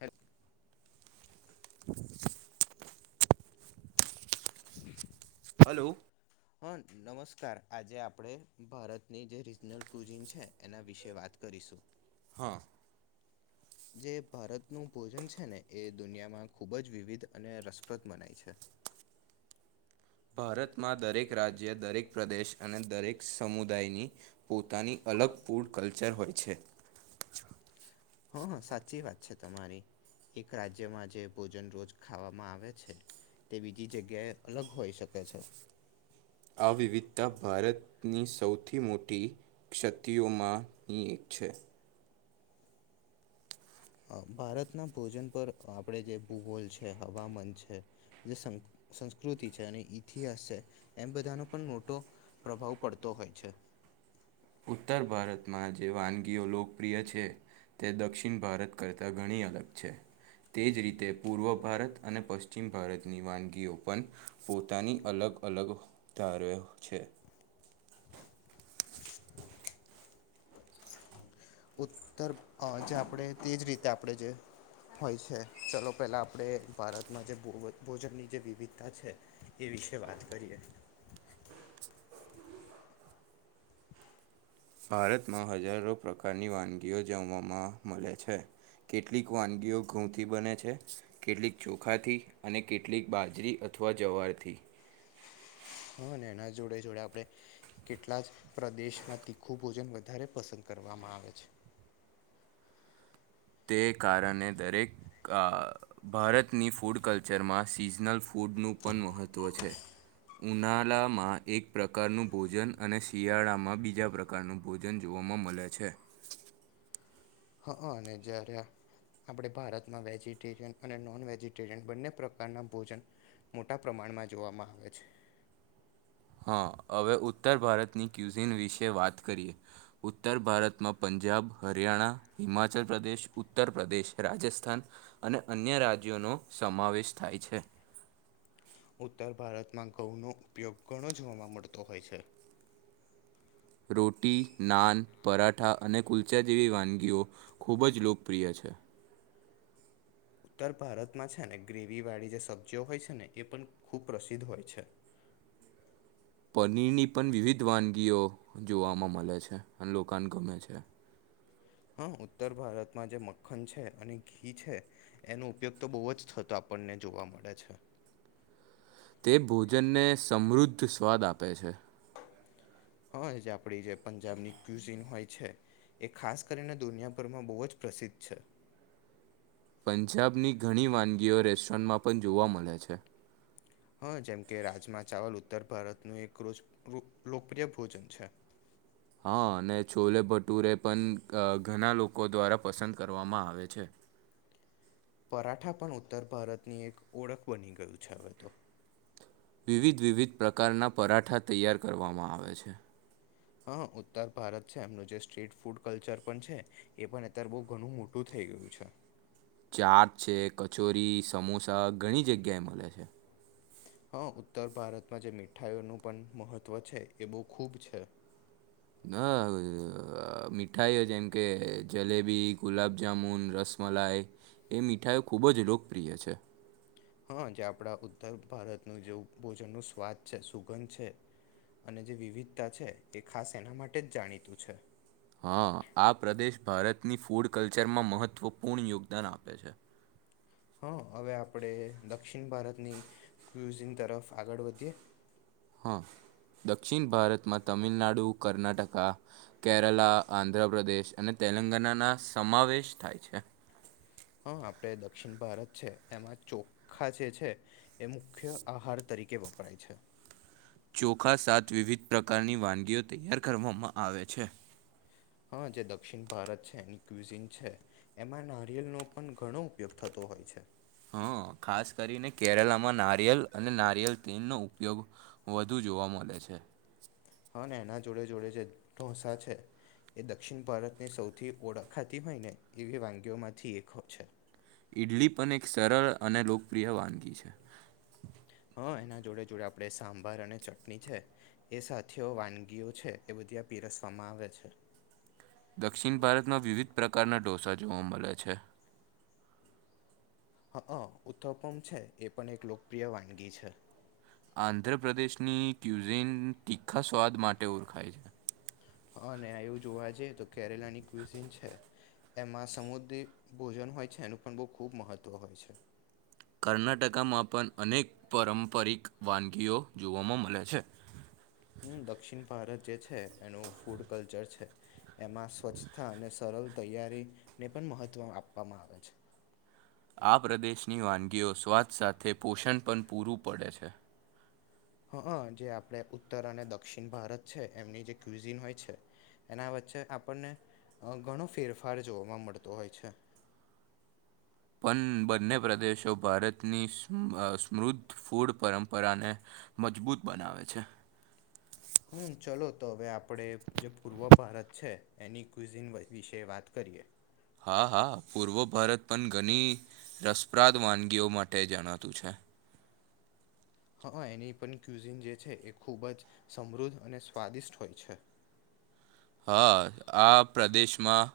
હે હલો હા નમસ્કાર આજે આપડે ભારતની જે રીજનલ કુઝિન છે એના વિશે વાત કરી શું હા જે ભારતનું ભોજન છે ને એ દુનિયામાં ખુબ જ વિવિધ અને રસપ્રદ મનાય છે [inaudible] ભારતમાં દરેક રાજ્ય દરેક પ્રદેશ અને દરેક સમુદાયની પોતાની અલગ ફૂડ કલ્ચર હોય છે હા હા સાચી વાત છે તમારી એક રાજ્યમાં જે ભોજન રોજ ખાવામાં આવે છે તે બીજી જગ્યા એ અલગ હોઈ શકે છે આ વિવિધતા ભારતની સૌથી મોટી ક્ષતિઓમાંની એક છે. ભારતના ભોજન પર આપણે જે ભૂગોલ છે. હવામાન છે જે સંક સંસ્કૃતિ છે અને ઇતિહાસ છે એમ બધાનો પણ મોટો પ્રભાવ પડતો હોય છે. ઉત્તર ભારતમાં જે વાનગીઓ લોકપ્રિય છે તે દક્ષિણ ભારત કરતા ઘણી અલગ છે. તે જ રીતે પૂર્વ ભારત અને પશ્ચિમ ભારતની વાનગીઓ પણ પોતાની અલગ અલગ અલગ ધારે્યો છે. ઉત્તર અ જે આપણે તેજ રીતે આપણે જે હોય છે. ચલો પેલા આપણે ભારતમાં જે ભોજન ની જે વિવિધતા છે એ વિશે વાત કરીએ. ભારતમાં હજારો પ્રકારની વાનગીઓ જમવામાં મળે છે. કેટલીક વાનગીઓ ઘઉંથી બને છે, કેટલીક ચોખાથી અને કેટલીક બાજરી અથવા જવારથી. હ એના જોડે જોડે આપણે, કેટલા જ પ્રદેશમાં તીખું ભોજન વધારે પસંદ કર કરવામાં આવે છે. તે કારણે દરેક ભારતની ફૂડ કલ્ચરમાં સિઝનલ ફૂડ ફૂડનું પણ મહત્ત્વ છે. ઉનાલા માં એક પ્રકારનું ભોજન અને શિયાળામાં બીજા પ્રકારનું ભોજન જો મલે છે. હા અને જ્યારે આપણે ભારતમાં વેજીટેરિયન અને નોન વેજિટેરિયન બંને પ્રકારના ભોજન. મોટા પ્રમાણમાં જોવામાં આવે છે. હા હવે ઉત્તર ભારતની ક્યુઝીન વિશે વાત કરીએ, ઉત્તર ભારતમાં પં જાબ, હરિયાણા, હિમાચલ પ્રદેશ, ઉત્તર પ્રદેશ, રાજસ્થાન, અને અન્ય રાજ્યો નો સમાવેશ થાય છે. [inaudible] ઉત્તર ભારતમાં ઘઉંનો ઉપયોગ ઘણો જોવામા મળતો હોય છે. રોટી, નાન, પરાઠા અને કુલચા જેવી વાનગીઓ ખૂબ જ લોકપ્રિય છે. ઉત્તર ભારતમાં છે ને ગ્રેવી વાળી જે સબ્જીઓ હોય છે ને એ પણ ખૂબ પ્રસિદ્ધ હોય છે. [inaudible] પનીરની પણ વિવિધ વાનગીઓ જોવામાં મલે છે, અને લોકા ને ગમે છે. હા ઉત્તર ભારતમાં જે મખખન છે અને ઘી છે, એનો ઉપયોગ તો બહુ જ થતો આપણને જોવા મળે છે. તે ભોજનને સમૃદ્ધ સ્વાદ આપે છે. હા એજ આપડી જે પંજાબની ક્યુઝીન હોય છે. એ ખાસ કરીને દુનિયાભરમાં બહુ જ પ્રસિદ્ધ છે. પંજાબની ઘણી વાનગીઓ રેસ્ટોરનમાં પણ જોવા મળે છે. હા જેમ કે રાજમા ચાવલ ઉત્તર ભારતનું એક લોકપ્રિય ભોજન છે. [inaudible] હા અને છોલે ભટુરે પણ ઘણા લોકો દ્વારા પસંદ કરવામાં આવે છે. [inaudible] પરાઠા પણ ઉત્તર ભારતની એક ઓળખ બની ગયું છે હવે તો. વિવિધ વિવિધ પ્રકારના પરાઠા તૈયાર કરવામાં આવે છે. હા ઉત્તર ભારત છે એમનું જે સ્ટ્રીટ ફૂડ કલ્ચર પણ છે, એ પણ અત્યારે બહ ઘણું મોટું થય ગયું છે. ચાટ છે કચોરી, સમોસા ઘણી જગ્યાએ મલે છે. હા ઉત્તર ભારતમાં જે મીઠાઈનું પણ મહત્વ છે એ બહુ ખૂબ છે. હા મીઠાઈઓ જેમ કે જલેબી ગુલાબજામુન રસ મલાઈ, એ મીઠાઈ ખૂબ જ લોકપ્રિય છે. હા જે આપણા ઉત્તર ભારતનું જેવ ભોજન નું સ્વાદ છે સુગંધ છે. અને જે વિવિધતા છે એ ખાસ એના માટે જ જાણીતું છે હા આ પ્રદેશ ભારતની ફૂડ કલ્ચરમાં મહત્વપૂર્ણ યોગદાન આપે છે. હા હવે આપણે દક્ષિણ ભારતની ક્યુઝન તરફ આગળ વધીએ. હા. દક્ષિણ ભારતમાં તમિલનાડુ કર્ણાટકા કેરલા, આંધ્રપ્રદેશ અને તેલંગાનાના સમાવેશ થાય છે. [inaudible] હા આપડે દક્ષિણ ભારત છે એમાં ચોખા જે છે, એ મુખ્ય આહાર તરીકે તરીકે વપરાય છે. ચોખા સાત વિવિધ પ્રકારની વાનગીઓ તૈયાર કરવામાં આવે છે. હા, જે દક્ષિણ ભારત છે એની કવિઝન છે એમાં નારિયેલનોો પણ ઘણો ઉપયોગ થતો હોય છે. હા, ખાસ કરીને કેરલામાં નારિયેલ અને નારિયેલ તેલનો ઉપયોગ વધુ જોવા મળે છે, હા, એના જોડે જોડે જે ઢોસા છે. એ દક્ષિણ ભારતની સૌથી ઓળખાતી હોય ને એવી વાનગીઓ માંથી એક છે. ઈડલી પણ એક સરળ અને લોકપ્રિય વાનગી છે. હા, એના જોડે જોડે આપડે સાંભાર અને ચટણી છે એ સાથીઓ વાનગીઓ છે, એ બધ ત સમાવ છેર દક્ષિણ ભારતમાં વિવિધ પ્રકારના ઢોસા જોવા મળે છે, હા, ઉથપમ છે એ પણ એક લોકપ્રિય વાનગી છે, આંધ્ર પ્રદેશની ક્યુઝેન તીખા સ્વાદ માટે ઓળખાય છે. અને આવું જોવા જઈએ, તો કેરેલાની ક્ઝન છે એમાં સમુદ ભોજન હોય છે એનું પણ બ ખુબ મહત્વ હોય છે, કર્ણાટકામાં પણ અનેક પારંપરિક વાનગીઓ જોવામાં મળે છે. [unintelligible] હમ દક્ષિણ ભારત જે છે એનું ફૂડ કલ્ચર છે એમાં સ્વચ્છતા અને સરળ તૈયારી ને પણ મહત્વ આપવામાં આવે છે, આ પ્રદેશની વાનગીઓ સ્વાદ સાથે પોષણ પણ પૂરું પડે છે, હ જે આપડ ઉત્તર અને દક્ષિણ ભારત છે એમની જે કિઝન હોય છે, એના વચ્ચે આપણને ઘણો ફેરફાર જોવાવામાં મળતો હોય છે, [unintelligible] પણ બંને પ્રદેશો ભારતની સ્મૃદ્ધ ફૂડ પરંપરાને મજબૂત બનાવે છે. હમ્મ ચલો તો હવે આપડે જે પૂર્વ ભારત છે, એની ક્વઝિન વિશે વાત કરીએ, હા હા પૂર્વ ભારત પણ ઘણી રસપ્રાદ વાનગીઓ માટે જણાતું છે, હા એની પણ ક્યુઝિન જે છે એ ખૂબ જ સમૃદ્ધ અને સ્વાદિષ્ટ હોય છે, [unintelligible] હા આ પ્રદેશમાં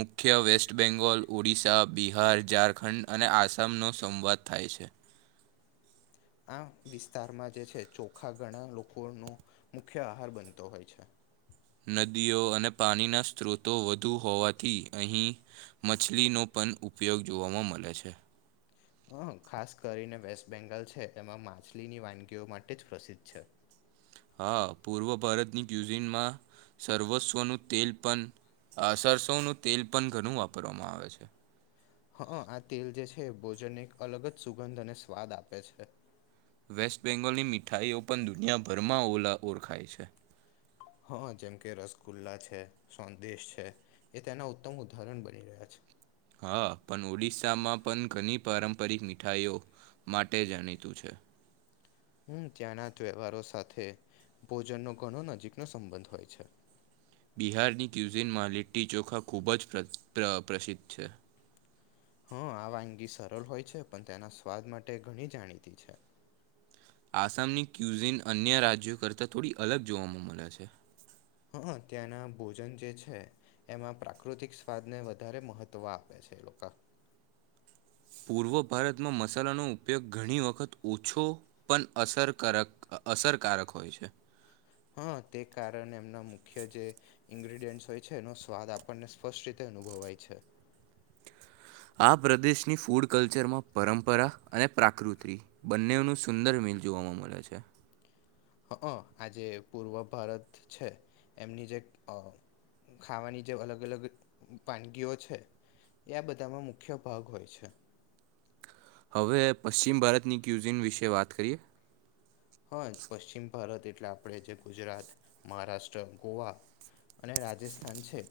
મુખ્ય વેસ્ટ બેંગોલ ઓડિશા બિહાર ઝારખંડ અને આસામનો સંવાદ થાય છે. છે. આ વિસ્તારમાં જે છે ચોખા ઘણા લોકોનોો મુખ્ય આહાર બનતો હોય છે, નદીઓ અને પાણીના સ્ત્રોતો વધુ હોવાથી અહીં મછલીનો પ ઉપયોગ જોવા મળે છે અ ખાસ કરીને વેસ્ટ બેંગાલ છે એમાં માછલીની વાનગીઓ માટે જ પ્રસિદ્ધ છે. હા પૂર્વ ભારતની ક્યુઝીનમાં સર્વસ્વનું તેલ પણ આ સરસોનું તેલ પણ ઘણું વાપરવામાં આવે છે, હા, આ તેલ જે છે ભોજનને એક અલગ જ સુગંધ અને સ્વાદ આપે છે, વેસ્ટ બેંગોલની મીઠાાઈઓ પણ દુનિયાભરમાં ઓ ઓળખાય છે, હા, જેમકે રસગુલ્લા છે સોદેશ છે એ તેના ઉત્તમ ઉદાહરણ બની રહ્યા છે. હા, પણ ઓડિસ્શસામાં પણ ઘણી પારંપરિક મીઠાઈઓ માટે જાણીતું છે. હમ્મ ત્યાંના તહેવારો સાથે ભોજનનો ઘણો નજીકનો સંબંધ હોય છે, બિહારની ક્યુઝીનમાં લિટ્ટી ચોખા ખૂબ જ પ્ર પ્રસિદ્ધ છે. હા, આ વાનગી સરળ હોય છે પણ તેના સ્વાદ માટે ઘણી જાણીતી છે. આસામની ક્યુઝીન અન્ય રાજ્યો કરતાં થોડી અલગ જોવામાં મળ્યા છે. હા, ત્યાંના ભોજન જે છે એમાં પ્રાકૃતિક સ્વાદ ને વધારે મહત્વ આપે છે. છેે લોકો પૂર્વ ભારતમાં મસાલાનો ઉપયોગ ઘણી વખત ઓછો પણ અસરકારક અસરકારક હોય છે હં ઇન્ગ્રીડિયન્ટ હોય છે એનો સ્વાદ આપણને સ્પષ્ટ રીતે અનુભવાય છે આ પ્રદેશની ફૂડ કલ્ચરમાં પરંપરા અને પ્રાકૃતિ બંનેનું સુંદર જોવા મળે છે હ આજે પૂર્વ ભારત છે એમની જે ખાવાની જે અલગ અલગ વાનગીઓ છે એ બધામાં મુખ્ય ભાગ હોય છે હવે પશ્ચિમ ભારતની ક્યુઝિન વિશે વાત કરીએ હા પશ્ચિમ ભારત એટલે આપણે જે ગુજરાત મહારાષ્ટ્ર ગોવા અને રાજસ્થાન છે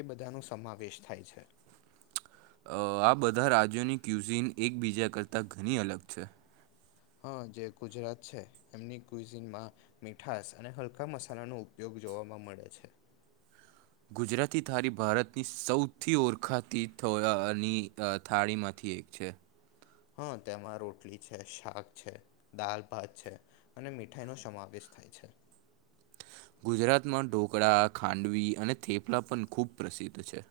એ બધાનો સમાવેશ થાય છે આ બધા રાજ્યોની ક્યુઝીન એકબીજા કરતાં ઘણી અલગ છે હ જે ગુજરાત છે એમની કયુઝીનમાં મીઠાસ અને હલકા મસાલા નો ઉપયોગ જોવાવામાં મળે છે ગુજરાતી થાળી ભારતની સૌથી ઓળખાતીની થાળીમાંથી એક છે હા તેમાં રોટલી છે શાક છે દાલ ભાત છે અને મીઠાઈ નો સમાવેશ થાય છે ગુજરાતમાં ઢોકળા ખાંડવી અને થેપલા પણ ખૂબ પ્રસિદ્ધ છે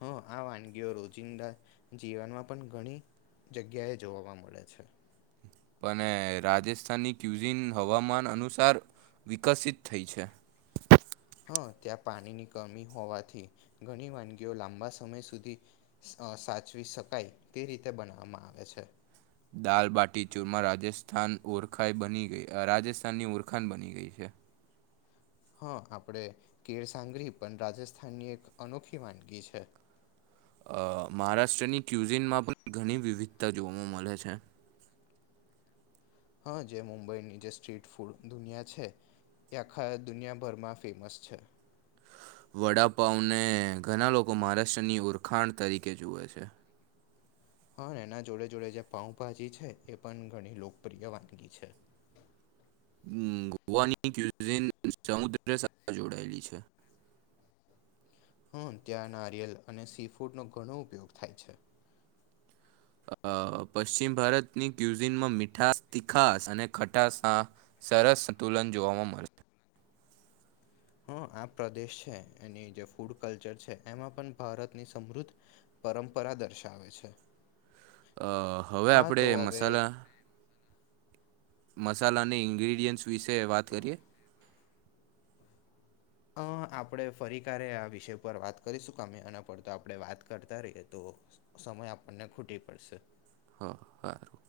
હ આ વાનગીઓ રોજિંદા જીવનમાં પણ ઘણી જગ્યાએ જોવા મળે છે પણ રાજસ્થાનની ક્યુઝિન હવામાન અનુસાર વિકસિત થઈ છે ત્યાં પાણીની કમી હોવાથી ઘણી વાનગીઓ લાંબા સમય સુધી સાચવી શકાય તે રીતે બનાવવામાં આવે છે દાલબાટીચુરમાં રાજસ્થાન ઓરખ રાજસ્થાનની ઓરખાન બની ગઈ છે હા આપણેે કેળસાંગરી પણ રાજસ્થાનની એક અનોખી વાનગી છે [inaudible] મહારાષ્ટ્રની ક્યુઝીનમાં પણ ઘણી વિવિધતા જોવા મળે છે [inaudible] હા જે મુંબઈની જે સ્ટ્રીટ ફૂડ દુનિયા છે એ આખા દુનિયાભરમાં ફેમસ છે વડાપાઉને ઘણા લોકો મહારાષ્ટ્રની ઉરખાણ તરીકે જુએ છે હ એના જોડે જોડે જે પાઉભાજી છે એ પણ ઘણી લોકપ્રિય વાનગી છે [inaudible] ગોવાની ક્યુઝિન સમુદ્ર સાથે જોડાયેલી છે હમ ત્યાં નારિયેલ અને સી ફૂડ નો ઘણો ઉપયોગ થાય છે પશ્ચિમ ભારતની ક્યુઝિનમાં મીઠાસ તીખાસ અને ખટાસ સરસ સંતુલન જોવા મળે છે હા આ પ્રદેશ છે એની જે ફૂડ કલ્ચર છે એમાં પણ ભારતની સમૃદ્ધ પરંપરા દર્શાવે છે અ હવે હા આપણે તો હવે મસાલા મસાલાની ઇન્ગ્રીડિયન્ટ્સ વિશે વાત કરીએ અ આપણે ફરી કારે આ વિષય પર વાત કરીશું કમે એના પર તો આપણે વાત કરતા રહીએ તો સમય આપણને ખૂટી પડશે હા હારું